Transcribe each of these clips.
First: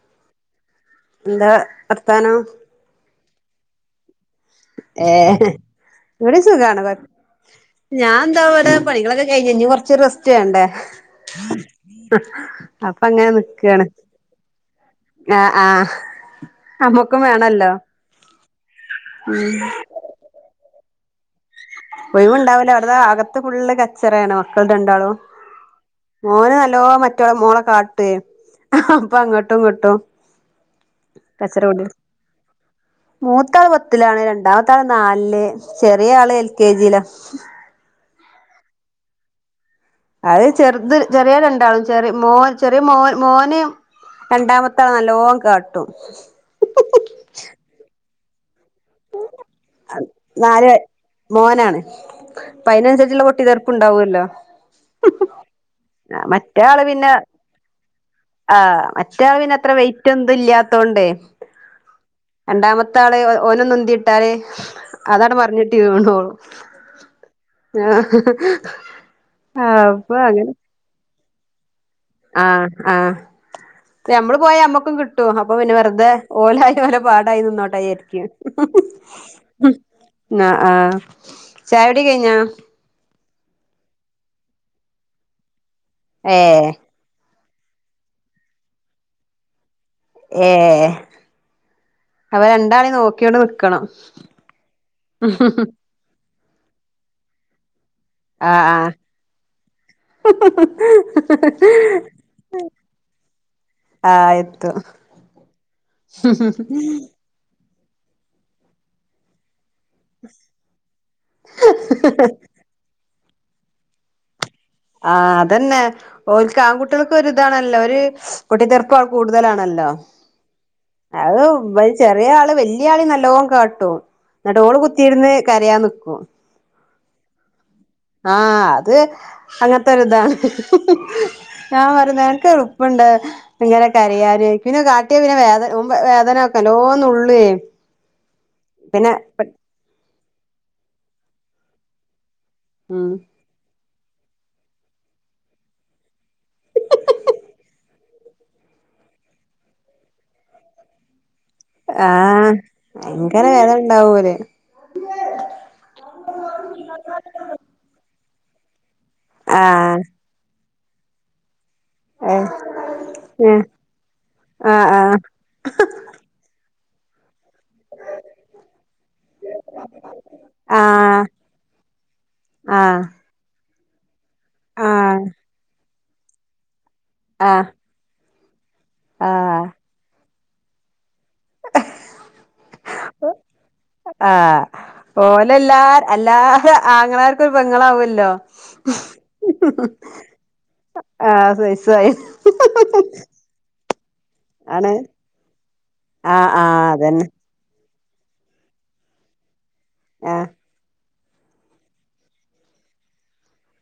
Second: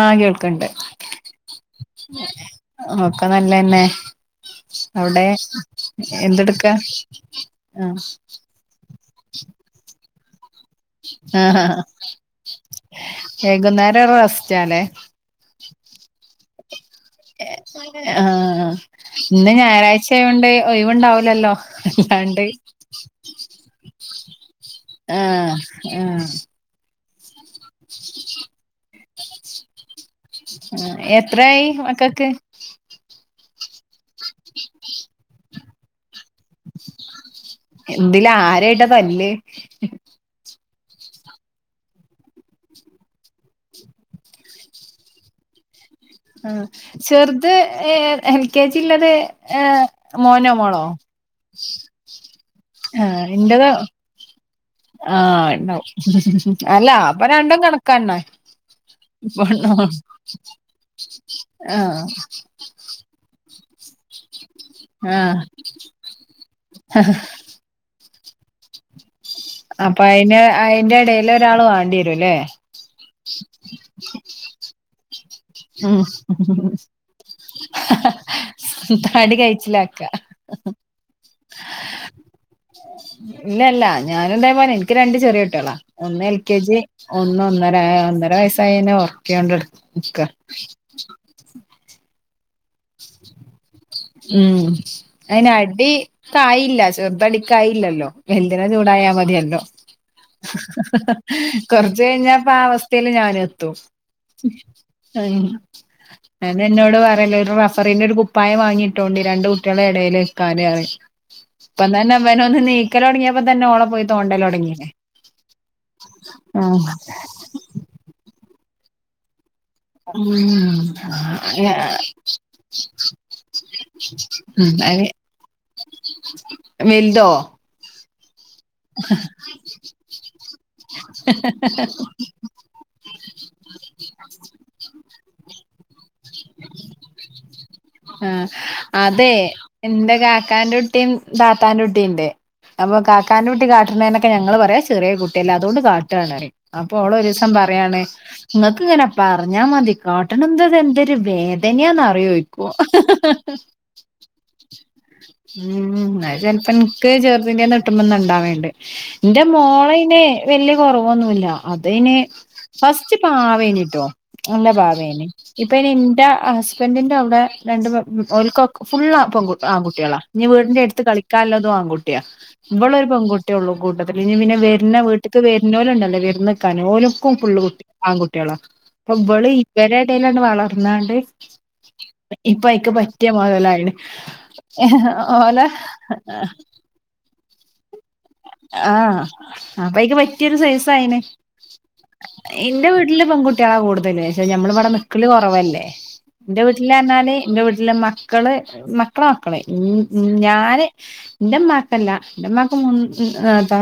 ആഹ് കേൾക്കണ്ട് എന്താ വർത്താനം ഒക്കെ നല്ലെന്നെ ഏ എവിടെ ഇവിടെ എന്തെടുക്ക സുഖാണ് കൊ ആഹ ഞാൻ എന്താ ഇവിടെ പണികളൊക്കെ കയ്ഞ്ഞ് ഇഞ്ഞ് കൊറച്ച് ഒരു റെസ്റ്റ് വേണ്ടേ അപ്പ അങ്ങനെ നിക്കാണ് വൈകുന്നേരം റസ്റ്റാല്ലേ ആഹ് ആഹ് ആഹ ഉം ഇന്ന് ഞായറാഴ്ച ആയോണ്ട് ഒഴിവുണ്ടാവുലല്ലോ ഒഴിവുണ്ടാവൂല അവടെ അതാ അകത്ത് ഫുള്ള് ക ച്ചറ്യാണ് മക്കള് രണ്ടാളും ആഹ് ആഹ് മോന് നല്ലോ മറ്റോ മോളെ കാട്ടേ അപ്പൊ അങ്ങട്ടും ഇങ്ങട്ടും ഉം എത്രായി മക്കക്ക് മൂത്താള് പത്തിലാണ് രണ്ടാമത്താള് നാലില് ചെറിയ ആള് എൽ കെ ജിയില ഇതില് ആരായിട്ടാ തല്ല് അത് ചെറ്ത് ചെറ്യേ രണ്ടാളും ചെറെ മോ ചെറിയ മോ മോന് രണ്ടാമത്താളെ നല്ലോം കാട്ടും അത് എൽ കെ ജിള്ളത് ഏ മോനോ മോളോ അപ്പ അയ്നൻസരിച്ചുള്ള പൊട്ടിതർപ്പ്ണ്ടാവ്യല്ലോ ആഹ ണ്ടാവും അല്ല അപ്പം രണ്ടും കണക്കാ ന്നാൽ ആഹ മറ്റോൻ പിന്നെ അത്ര വെയിറ്റും എന്തും ഇല്ലാത്തോണ്ടെ ആഹ് രണ്ടാമത്തെ ആള് ഓനൊന്ന് ഉന്തിട്ടാല് ആഹ് അതാണ്ട് മർഞ്ഞെട്ടി വീണോളും ഞാ ഹഹഹ് അപ്പൊ അയിന് അയിന്റെ എടേല് ഒരാള് വാണ്ട്യെരും ആഹ് ആഹ്അത് ഞമ്മള് പോയാ ഞമ്മക്കും കി ട്ടും അപ്പൊ പിന്നെ ഉം വെറുതെ ഓലായി ഓലെ പാടായി നിന്നോട്ടെ വിചാരിയ്ക്കും താടി കഴിച്ചിലാക്ക ഉം ആഹ് ചായുടി കയ്ഞ്ഞാ ഇല്ലല്ല ഞാനും ഇതേ പോലെ ഇൻക്ക് രണ്ട് ചെറ്യേ കുട്ടേളാ ഒന്ന് എൽ ഏ കെ ജി ഒന്ന് ഒന്നര ഒന്നര വയസ്സായെനെ ഓർക്യോണ്ട് നിക്ക ഏ അപ്പ രണ്ടാളേം നോക്കിയോണ്ട് നിക്കണം ഉം അയ്ന് അടിക്കായീല്ല ചെർതടിക്കായീല്ലല്ലോ ആ വെൽതിനെ ആ ചൂടായാ മതിയല്ലോ കൊറച്ച് കയ്ഞ്ഞ ഇപ്പാ അവസ്ഥീല് ഞാനും എത്തും ആഹ് എത്തും ഉം അയെന്നാ ഇന്നോട് പറല് ഒരു റഫറിന്റെ ഒരു കുപ്പായം വാങ്ങിട്ടോണ്ടി രണ്ട് കു കുട്ടേളെ എടേല് നിക്കാന് പറയും ഇപ്പം തന്നെ ഇവനൊന്ന് നീ ക്കലൊടങ്ങേപ്പം തന്നെ ഓളെ പോയി തോണ്ടലൊടങ്ങീന് ആഹ് അതന്നെ ഓൽക്ക് ആൺകുട്ടേൾക്ക് ഒരിതാണല്ലോ ഒര് പൊട്ടിതെർപ്പോൾ കൂടുതലാണല്ലോ ഉം അത് ഇവല് ചെറേ ആള് വല്യ ആളിം നല്ലോം കാട്ടും ഇന്നട്ടോള് ഉം അയിന് കുത്തിയിരുന്ന് കരയാ ൻ നിക്കും വലുതോ ആഹ് അത് അങ്ങൻത്തൊരിതാണ് ഞാൻ പറിം നിനക്ക്എൾപ്പുണ്ട് ഇങ്ങനെ കരയാന് ഓയ്കും പിന്നെ കാട്ട്യാ പിന്നെ വേദന ഓൻ വേദനാക്കും നല്ലോം നുള്ള്യേ ആഹ് അതെ ഇന്റെ കാക്കാന്റെ കുട്ടിം താത്താന്റെ കുട്ടിണ്ട് അപ്പം ഉം കാക്ക കാക്കാൻ ന്റെ കുട്ടി കാട്ട്നേനൊക്കെ ഞങ്ങള് പറിം അത് ചെറ്യേ കുട്ടിയല്ലേ അതോണ്ട് കാട്ടാണ് റിം അപ്പൊ ഓള് ഒരീസം പറയാണ് ഇങ്ങക്ക് ഇങ്ങനെ പറഞ്ഞാ മതി കാട്ട്ണതെന്തൊര് വേദ ആഹ് തെങ്ങനെയാന്യാന്നറിയോയ്ക്കും ഭയങ്കര വേദന ഉണ്ടാവൂലേ ഊം അത് ചെൽപ്പം ഇൻക്ക് ചെറുതിന്റെന്ന് കിട്ടുമ്പൊന്ന് ഇണ്ടാവേണ്ട് ഇന്റെ ആഹ് മോളയ്ന് വല്യ കൊറവൊന്നുല്ല അതയ്ന് ഏഹ് ഫസ്റ്റ് പാവെയ്നിട്ടോ നല്ല ആഹ് ആഹ് പാവേനി ഇപ്പയ്ന് ഇന്റെ ഹസ് ടെന്റിന്റെ അവുടെ രണ്ട് ഓൽക്കൊക് ഫുള്ള് പെ ആ ആൺകുട്ട്യാളാ ഞ്ഞി വീടിന്റെ എട്ത്ത് ആഹ് കളിക്കാല്ലതു ആൺകുട്ടിയാ ഇവിളൊരു പെൺകുട്ട്യോള്ളൂ കൂട്ടത്തില ഇഞ്ഞി പിന്നെ വെര്ന്ന ആഹ് വീട്ട്ക്ക് വെർനോല്ണ്ടല്ലോ വിര്ന്ന്ക്കാനോലും ക്കും ആഹ് ആഹ് പുള്ളുട്ട ആൺകുട്ട്യാള അപ്പൊ ഇവള് ആഹ് ഇവരെടേലാണ് വളർന്നാണ്ട് ഇപ്പയ്ക്ക് പറ്റിയ മുതലായിണ് ആഹ് ഓലെ ആങ്ങളാർക്കൊരു പെങ്ങളാവല്ലോ ആഹ് അപ്പയ്ക്ക് പറ്റിയൊരു സെയ്‌സയിണ് ആഹ് സൈസായി ഇന്റെ വീട്ടില് പെങ്കുട്ടി ട്ട്യാളാ കൂടുതല് ക്ഷേ നമ്മളിവിടെ ആണ് നിക്കല് കുറവല്ലേ ആഹ് ന്റെ ആഹ് അതന്നെ വീട്ടില്ർന്നാല് ന്റെ വീട്ടില് മക്കള് മക്കളെ മക്കള് ആഹ് ഞാന് ന്റെമ്മാക്കല്ല ന്റെമ്മാക്ക് മൂന്ന്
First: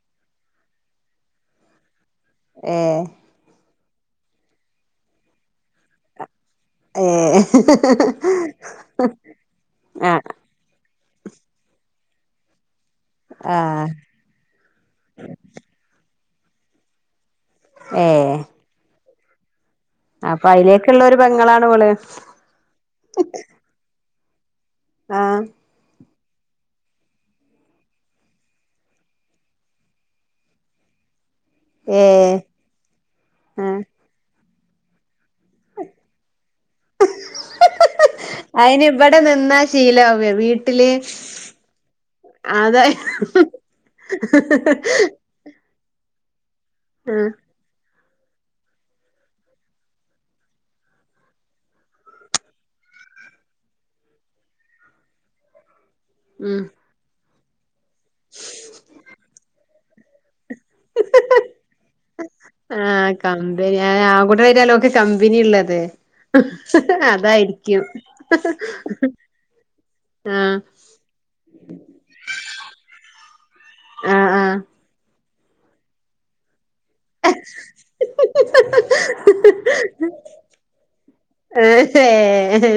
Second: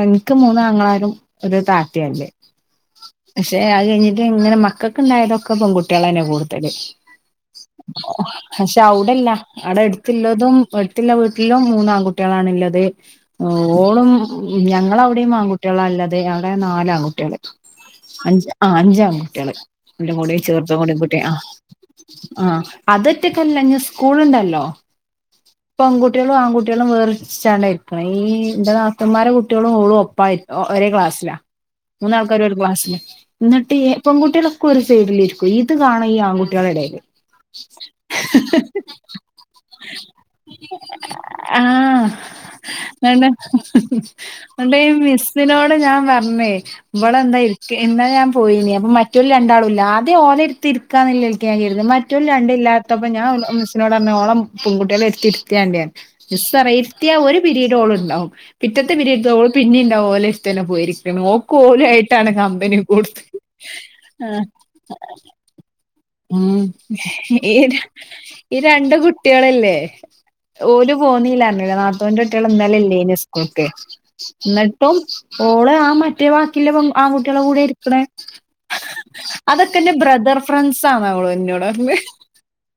ൻക്ക് മൂന്നാങ്ങളാരും ഒരു താത്തയാല്ലേ ഏഹ് പക്ഷെ അത് കഴിഞ്ഞിട്ട് ങ്ങള് മക്കക്ക്ണ്ടായതൊക്കെ പെൺകുട്ട്യാളെന്നെ കൂടു ഏഹ് പക്ഷെ അവ്ടെല്ല അവിടെ ആഹ് എടുത്തില്ലതും എട്ത്തില്ല വീട്ടിലും മൂന്നാൺകുട്ട്യാളാണ്ള്ളത് ആഹ് ഓളും ഞങ്ങളവടെയും ആൺകട്ട്യാളാല്ലത് അവിടെ നാല് ആൺകുട്ട്യാള് ഏഹ് അഞ്ച് ആഹ് അഞ്ചാങ്കുട്ട്യാള് ഇന്റെ കൂടെ അപ്പൊ ചെറുതും കൂടി അയിലേക്കുള്ള ഒരു കൂട്ടി ആഹ് പെങ്ങളാണ് ഓള് ആഹ് അതൊറ്റക്കല്ല ഞ്ഞി സ് കൂളുണ്ടല്ലോ ആഹ് പെൺകു കുട്ട്യാളും ആൺകുട്ട്യാളും വേറ്ര്ച്ചാണ്ടാ ഇരിക്ക്ണെ ഈ ഇന്റെ നാ ത്തൂമ്മാരെ കുട്ടിയേളും ഓളും ഒപ്പായിര് ഒ ഒരേ ക്ലാസ്സിലാ ഏഹ് മൂന്നാൾക്കാരും ഒരു ക്ലാസ്സില ഇന്നട്ട് ആഹ് ഈ പൺകുട്ട്യാളൊക്കെ ഒരു സൈഡിലിരി ഈത് കാണു ഈ ആൺകുട്ട്യാളെടേല് അയിന് ഇവിടെ നിന്നാ ശീലാവേ വീട്ടില് ആഹ് അതെ ഇന്നട്ട് ഈ മിസ്സിനോട് ഞാൻ പർഞ്ഞേ ആഹ് ഇവളെന്താ ഇ ക്കി എന്നാ ഞാൻ പോയിനി അപ്പൊ മറ്റോല് രണ്ടാളും ഇല്ല ആദ്യം ഓലെട്ത്തിരിക്കാന്നില്ലെൽക്കാ ഞാൻ കര്തേ മറ്റൊല് രണ്ടില്ലാ പ്പൊ ഞാൻ ഓൽ മിസ്സിനോടർഞ്ഞു ഓളെ പെൺകുട്ട്യാളെട്ത്തിര്ത്തിയാണ്ടിയർഞ്ഞു ഉം മിസ്സറിയാ ഇര്ത്തിയാ ഒരു പിരീഡോള്ണ്ടാവും പിറ്റത്തെ പിരീഡോള് പിന്നിണ്ടാവും ഓലെര് ത്തന്നെ പോയിരിക്ക്ണ് ഓക്ക് ഓലു ആയിട്ടാണ് കമ്പനി കൊടുത്ത് ആഹ് [unintelligible] കമ്പിനിള്ളത് ഉം ഈ ഈ ഈ രണ്ട് കുട്ട്യാളല്ലേ ആഹ് ഓല് പോന്നില്ലാർഞ്ഞിലേ നാത്തൂന്റെട്ട്യാള് ഇന്നലെല്ലേനി സ്കൂൾ ക്ക് ആഹ് ആഹ് ഇന്നട്ടും ഓള് ആ മറ്റേ വ ക്കില്ല പെൺ ആൺകുട്ട്യാളെ കൂടെ ഇര്ക്ക്ണെ അതൊക്കെന്റെ ബ്രദർ ഫ്രണ്ട്സാന്ന ഓള് ഏഹ്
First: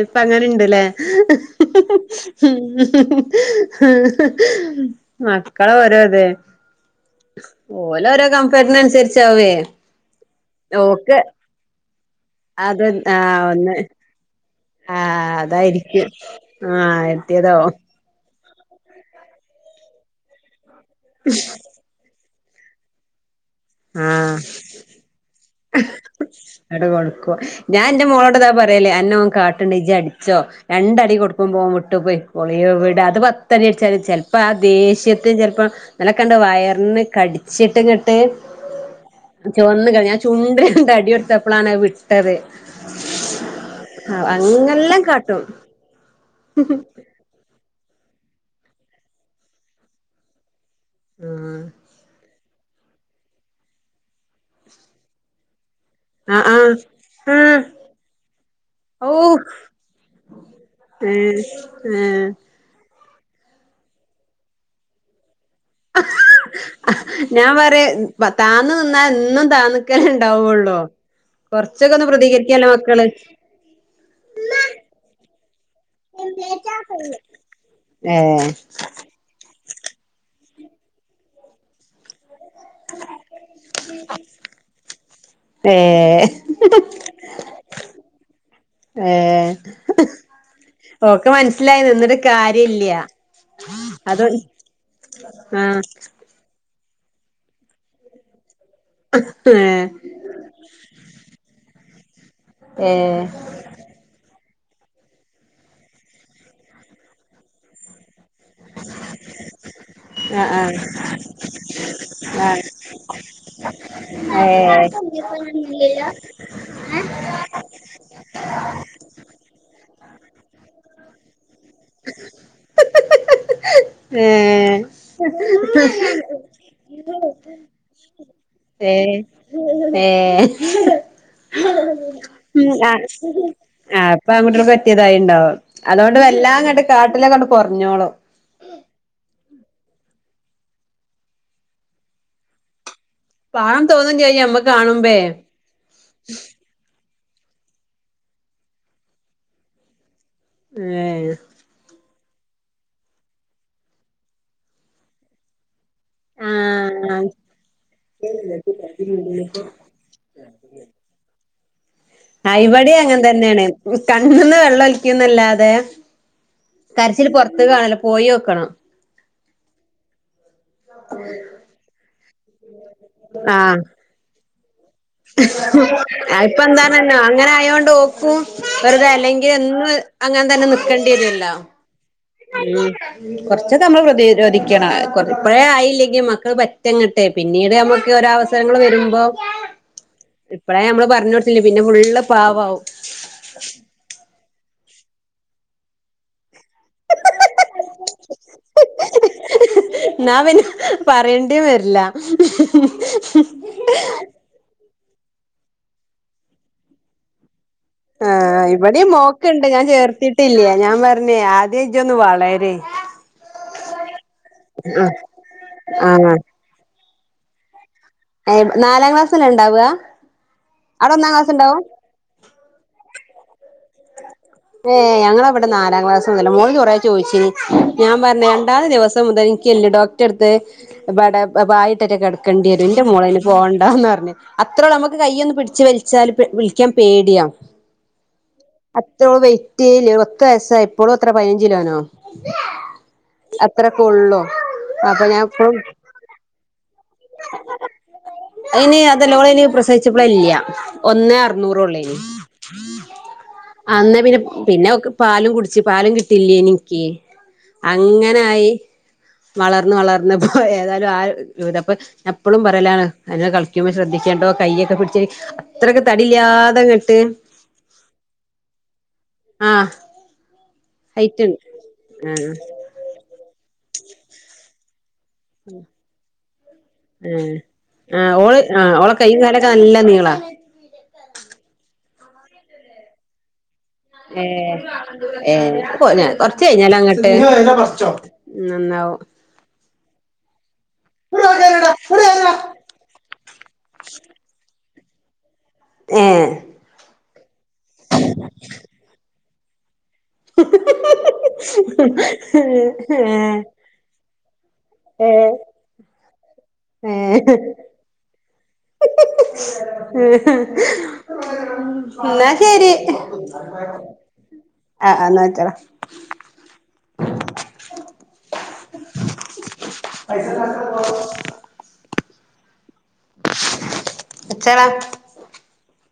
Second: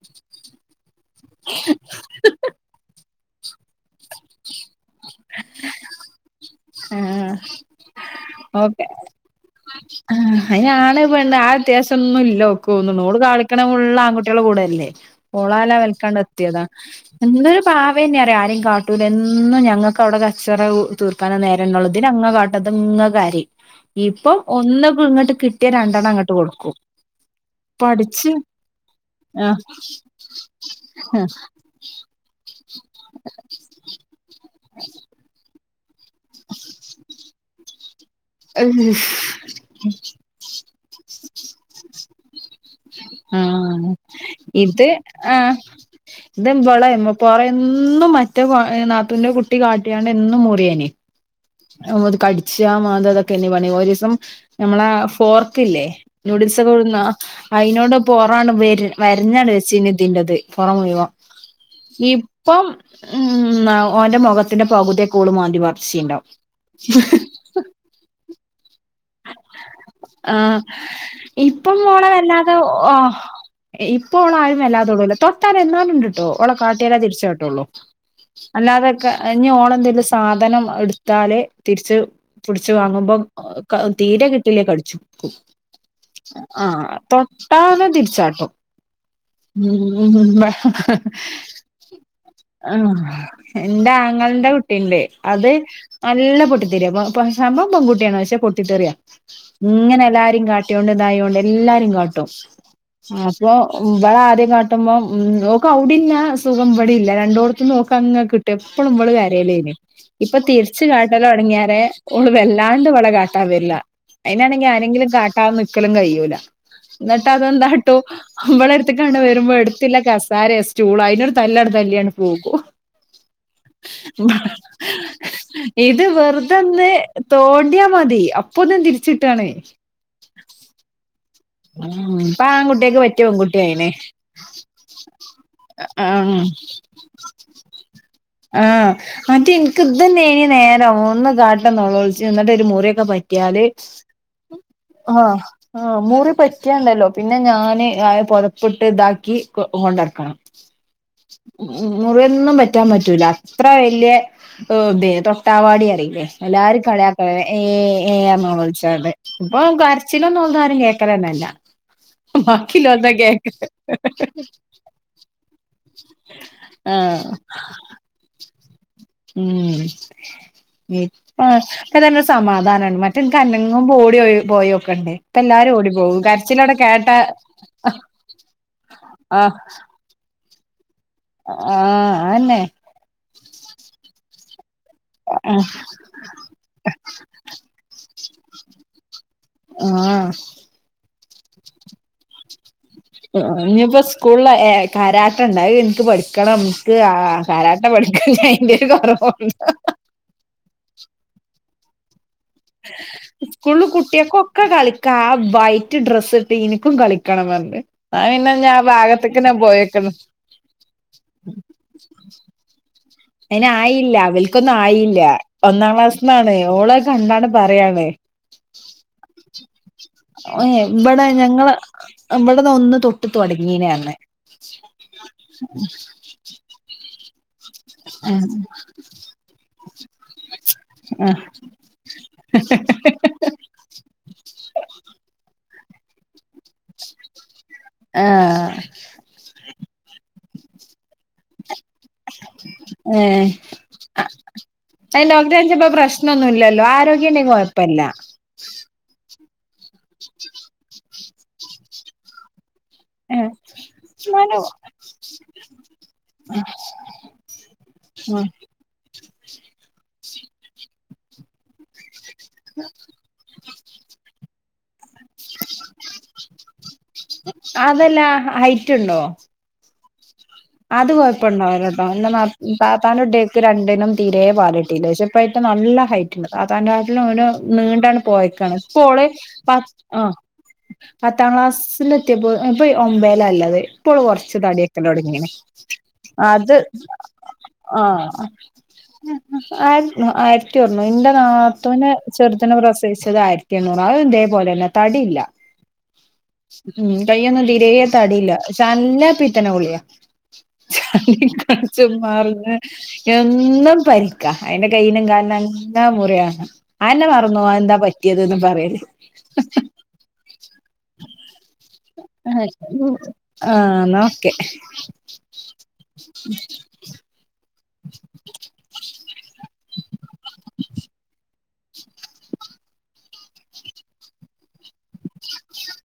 ഇപ്പങ്ങനെണ്ട്ല്ലേ മക്കളെ ഓരോ ഇതെ അഹ് ആഹ് ഓക്കെ അനുസരിച്ചാവേ ആഹ് അയ്ന് ആണ് ഓക്ക് പെണ്ണ് ആ വ്യത്യാസൊന്നു അത് ല്ലോക്കോന്നുള്ളൂ ഓള് ആ കാളിക്കണ ഒന്ന് ഫുള്ള് ആൺകുട്ട്യാളെ കൂടെ ഇല്ലെ ആ ഓളാ അതായിരിക്കും ലെവൽക്കാണ്ടെത്തിയതാ ആ എത്തിയതോ എന്നരു പാ വേ ഞ്ഞറിയ ആരിം കാട്ടൂല എന്നും ഞങ്ങക്ക് അവടെ കച്ചറ തീർക്കാനേ നേരന്നള്ളു ഇതിനങ്ങനെ കാ ഇത്ങ്ങ കരിം ആഹ ഇപ്പം ഒന്ന്പ്പ ഇങ്ങട്ട് കിട്ടിയ രണ്ടെണ്ണം അങ്ങ അങ്ങട് കൊടുക്കും ഞാൻന്റെ മോളോട്താ പറയല് അന്നോൻ ആഹ് കാട്ട്ണ്ടെ ഇജടിച്ചോ രണ്ടടി ആഹ് കൊടുക്കുമ്പോൻ വിട്ട് പോയി ക്കോളും എവിട അത് പത്തടി അടിച്ചാലും ചെൽപ്പോ ആ ദേഷ്യത്തിൽ ചെൽപ്പോ ഇന്നലെക്ക്ണ്ട് വയറിന് കടിച്ചിട്ട്ങ്ങട്ട് ചൊവന്നു കഴി ഞാൻ ചുണ്ടിന് രണ്ടടി കൊട് ത്തപ്പളാണ് അത് വിട്ടത് അ അങ്ങെല്ലാം കാട്ടും ഇത്വ്വളെ മെ പൊറെന്നും മറ്റേ വ നാത്തൂന്റെ കുട്ടി കാട്ടിയാണ്ട് എന്നും മുറിയേനി [unintelligible] അത് കട്ച്ച മാന്താ അതൊ ക്കേനി പണി ഒരീസം നമ്മളേ ആ ഫോർക്ക്‌ല്ലേ ആഹ് നൂഡിൽസൊക്കെ ആഹ് ഒഴുന്ന ആഹ് അയിനോട് പൊറാണ് വേ ഔ വരഞ്ഞാണ് വെച്ചീനി ഇതിന്റെത് പൊറം മുയിവം [unintelligible] ഇപ്പം ഉം അവ ഓന്റെ മുഖത്തിന്റെ പകുതിയൊക്കെ ഓള് മാന്തി പർച്ചീണ്ടാവും ഞാൻ പറിയെ ബ താന്നു നിന്നാ എന്നും താന്ന് ക്കലേ ആഹ് ഇണ്ടാവൊള്ളൂ കൊറച്ചൊക്കെന്ന് പ്രതികരിക്കല്ലോ മക്കള് ഇ ഇപ്പ ഓളെ ആരും വല്ലാതെ തൊടൂല തൊട്ടാൽ എന്നാലും ഉണ്ട്ട്ടോ ഓളെ കാട്ടിയാലെ തിരിച്ച് കാട്ടൊള്ളു ഏഹ് അതൊക്കെ ഇഞ്ഞ് ഓളെ എന്തെങ്കിലും സാധനം എടുത്താലേ തിരിച്ച് പിടിച്ചു വാങ്ങുമ്പോ തീരെ കിട്ടില്ലേ കടിച്ചു ഏഹ് ആഹ് തൊട്ടാല് തിരിച്ചാട്ടും ഏഹ് ഉം ആഹ് ഓക്ക് മനസ്സിലായി നിന്നിട്ട് കാര്യല്ല എന്റെ അത് ആങ്ങളന്റെ കുട്ടിണ്ട് അത് ആഹ് നല്ല പൊട്ടി തെരിയാ പൊ പം സംഭവം പെൺകുട്ടിയാണ് പക്ഷെ പൊട്ടിത്തെറിയ ഏഹ് ങ്ങനെ എല്ലാരും കാ ട്ട്യോണ്ട് ഇതായോണ്ട് എല്ലാരിം കാട്ടും ഏഹ് അപ്പൊ ഉം ഇവള ആദ്യം കാട്ടുമ്പോം ഓക്ക് അവടില്ല സുഖം ഇവിടെ ഇല്ല രണ്ടോടത്തന്ന് ഓക്ക് അങ്ങ് കി ട്ടും എപ്പളും ഇവള് കരയലേഞ് ഇപ്പൊ ആഹ് തിരിച്ചു കാട്ടലൊട്ങ്യേരെ ഓള് ആഹ് ആഹ് വല്ലാണ്ട് വളെ കാ വര്ല അയിനാണെങ്കി ഏഹ് ആരെങ്കിലും കാട്ടാത നിൽക്കലും കഴിയൂല എന്നട്ട് അതെന്താട്ടും ഇവളെട്ത്ത്ക്കാണ്ട് വരുമ്പോ എടുത്തില്ല കസാരേ സ്റ്റൂളോ അയ്നൊരു തല്ലട് തല്ലിയാണ്ട് പോകും ഏഹ് ഇത് വെറുതെന്ന് തോണ്ടിയാ മതി അപ്പൊന്നും ഏഹ് തിരിച്ചിട്ടാണ് ഏഹ് ആം ഉം ആഹ് അപ്പൊ ആൺകുട്ട്യേൾക് പറ്റെതായിണ്ടാവും അതുകൊണ്ട് ആഹ് വല്ലാങ്ങട്ട് കാട്ടലെക്കെട് കുറഞ്ഞോളും ആഹ് മറ്റേ എന്ക്ക്ഇതേന്നേന് നേരം ഒന്ന് കാട്ട നോലോളിച്ച് എന്നിട്ട് ഒരു മുറിയൊക്കെ പ റ്റ്യാല് പാവം തോന്നും ചെയ്യും നമ്മക്ക് കാണുമ്പേ അഹ് ആഹ് മുറി പറ്റിയാണ്ടല്ലോ പിന്നെ ഞാന് അ പൊതപ്പിട്ട് ഇതാക്കി കൊ കൊണ്ടടക്കണം ഏഹ് മുറിയൊന്നും പറ്റാൻ പ റ്റൂല അത്ര വലിയ എ തൊട്ടാവാടി അറി എല്ലാരും ആഹ് കളിയാകല ഏ ഏ നോലോളിചാണ്ട് ച്ചിലൊന്നും ഓൾതാരും കേൾക്കലെന്നെല്ലാ ആഹ് ഇവടി അങ്ങൻ തന്നെയാണ് കണ്ണ്ന്ന് വെള്ള ഒലിക്കിന്നല്ലാതെ കരച്ചില് പോറത്ത് ആഹ് കാണൂല പോയൊക്കണം ഉം ഇപ്പൊഏതായാലൊരു സമാധാനാണ് മ ആഹ് ട്ട്ൻക്കനങ്ങുമ്പോ ഓടി പോയോക്കണ്ടേ ഇപ്പ എല്ലാരും ഓടി പോവും കരച്ചിലോവിടെ കേട്ടാ ഫോൺ വെറുതെ അല്ലെങ്കി എന്നും അങ്ങനെ തന്നെ നിക്കേണ്ടിരോ അഹ് ആഹ് അതന്നെ ഉം കൊറചോക്കെ നമ്മൾ പ്രതിരോധിക്കണം ഇപ്പഴേ ആയില്ലെങ്കി മക്കൾ പ റ്റെ ങ്ങട്ടെ പിന്നീട് നമ്മുക്ക് ഓരോ അവസരങ്ങൾ വരുമ്പോ ആഹ് ഇപ്പളേ നമ്മള് പറഞ്ഞോട്ത്തില്ലേ പിന്നെ ഫുള്ള് പാവാവും ഇഞ്ഞിഇപ്പോ സ്കൂളില് കരാട്ടണ്ട് അഹ് ഇൻക്ക് പഠിക്കണം ഇൻക്ക് ആ കരാട്ട പഠിക്കണം ഇനിഅയിന്റെ ഒരു കുറവുണ്ട് ന്നപിന്നേ പറയേണ്ടി വരില്ല കൂൾള് കുട്ടിയാക്കൊക്കെ കളിക്കാ ആ വൈറ്റ് ഡ്രസ്സ് ഇട്ട് എനിക്കും കളിക്കണം പറണ്ട് ന്നപിന്നെ ഞാ ഭാഗത്ത്ക്ക്ന്നേ പോയക്കന്ന് ട്ടില്ല ഞാൻ പറഞ്ഞേ ആദ്യം ഇജൊന്ന് വളര് അയിന് ആയില്ല അവൽക്കൊന്നും ആഹ് ആയില്ല ഒന്നാം ആഹ് ക്ലാസ്ന്നാണ് ഓള കണ്ടാണ്ട് പറയാണ് [unintelligible] നാലാം ക്ലാസ് ന്നെ ണ്ടാവാ അവിടെ ഇവിടെ ഒന്നാം ഞങ്ങള് ഇവിടന്ന് ഒന്ന് തൊട്ട് തുടങ്ങീനെർഞ് ഏഹ് ഞങ്ങളവിടെ നാലാം ക്ലാസ് മുതല മോള് കുറേ ചോയ്ച്ചിനി ഞാൻ പർഞ്ഞ് രണ്ടാമത്തെ ദിവസം മുതൽ ഇൻക്ക് എല്ല് ഡോക്ടറെ എട്ത്ത് ഇബടെ ആഹ് പ പായിട്ടറ്റെ കെടക്കണ്ടി വരും ഇൻ്റെ മോളയ്ന് പോവണ്ടാന്നർഞ്ഞ്. അത്രേ ഉള്ള് നമ്മുക്ക് കയ്യൊന്ന് പിടിച്ച് വെലിച്ചാല് പെ വിളിക്കാൻ പേടിയാ. ആഹ് [unintelligible] വെയിറ്റേ ഇല്ല്യ പത്ത് വയസ്സായ ഇപ്പളും അത്ര പതിനഞ്ച് കിലോനോ. ഏഹ് ഒള്ളോ [unintelligible] ഡോക്ടറെ കാണിച്ചപ്പം പ്രശ്നം ഒന്നുല്ലല്ലോ ആരോഗ്യം ഇണ്ടെങ്കി കൊഴപ്പല്ല. അയ്ന് അതല്ല ഓള അയിന് പ്രസിച്ചപ്പളെ ഇല്ല ഒന്നേ അറുന്നൂറൊള്ളേയ്നി. ഏഹ് അന്നേ പിന്നെ ഉമ്മാന്റെ പിന്നെ ഓക്ക് പാലും കുടിച്ച് പാലും കിട്ടില്ലേനി ഇൻക്കി. ആഹ് അങ്ങനായി വളർന്ന് വളർന്ന് പോയതാ ഏതായാലും ആ [unintelligible] ഇപ്പ ഞാൻ ഇപ്പളും പറയലാണ്. അതിനെ കളിക്കുമ്പോ ശ്രദ്ധിക്കണ്ടോ കയ്യക്കെ പുടി ച്ച് അത്രക്ക് തടില്ലാതെങ്ങട്ട് അതല്ല ഹൈറ്റ് ഉണ്ടോ ആ അത് കൊഴപ്പം ഇണ്ടാവുലട്ടോ ഇൻ്റെ മാ ആഹ് താത്താന്റെ കുട്ട്യേക്ക് രണ്ടിനും തീരെ പാല്ട്ടില്ല പക്ഷേ ഇപ്പയ്റ്റ നല്ല ഹൈറ്റ് ഇണ്ട് താത്താന്റെ കാട്ടിലും ഓന് ആഹ് നീണ്ടാണ് പോയക്കാണ് ഇപ്പോ ഓള് ലൊക്കെ പത്ത് നല്ല ആഹ് നീളാ പത്താം ക്ലാസ്സില് എത്തിയപ്പോ ഇപ്പ ഒമ്പേല ഇല്ലത് ഇപ്പഴു കൊർച്ച് ഏഹ് തടി വെക്കലൊടങ്ങിണ്. ഏഹ് കൊറച്ച് അത് കഴിഞ്ഞാലങ്ങട്ട് ആ അ നന്നാവും ഉം ആയി ആയിരത്തി ഒന്ന് ഇന്റെ നാത്തൂന് ചെർതിനെ പ്രസവി ച്ചത് ആയിരത്തി എണ്ണൂറ അത് ഇതേ പോലല്ല തടി ഇല്ല ഏഹ് ഉം കയ്യൊന്നും തീ രേ തടിയില്ല പക്ഷേ നല്ല പിത്തന കൊള്ളിയാ. [unintelligible] ഏ എന്നും പനി അയിന്റെ കയ്യിനും ഏ കാൽനും അങ്ങ മുറിയാ അഹന്നെ മറന്നോവും അഹന്താ പറ്റിയത് ന്ന് പറയല്. ഉ ഇന്നാ ആഹ് ശരി ആ ആ ഇന്നാ വെച്ചാള. ഉ [inaudible] ഉ [unintelligible] വെച്ചാള [unintelligible]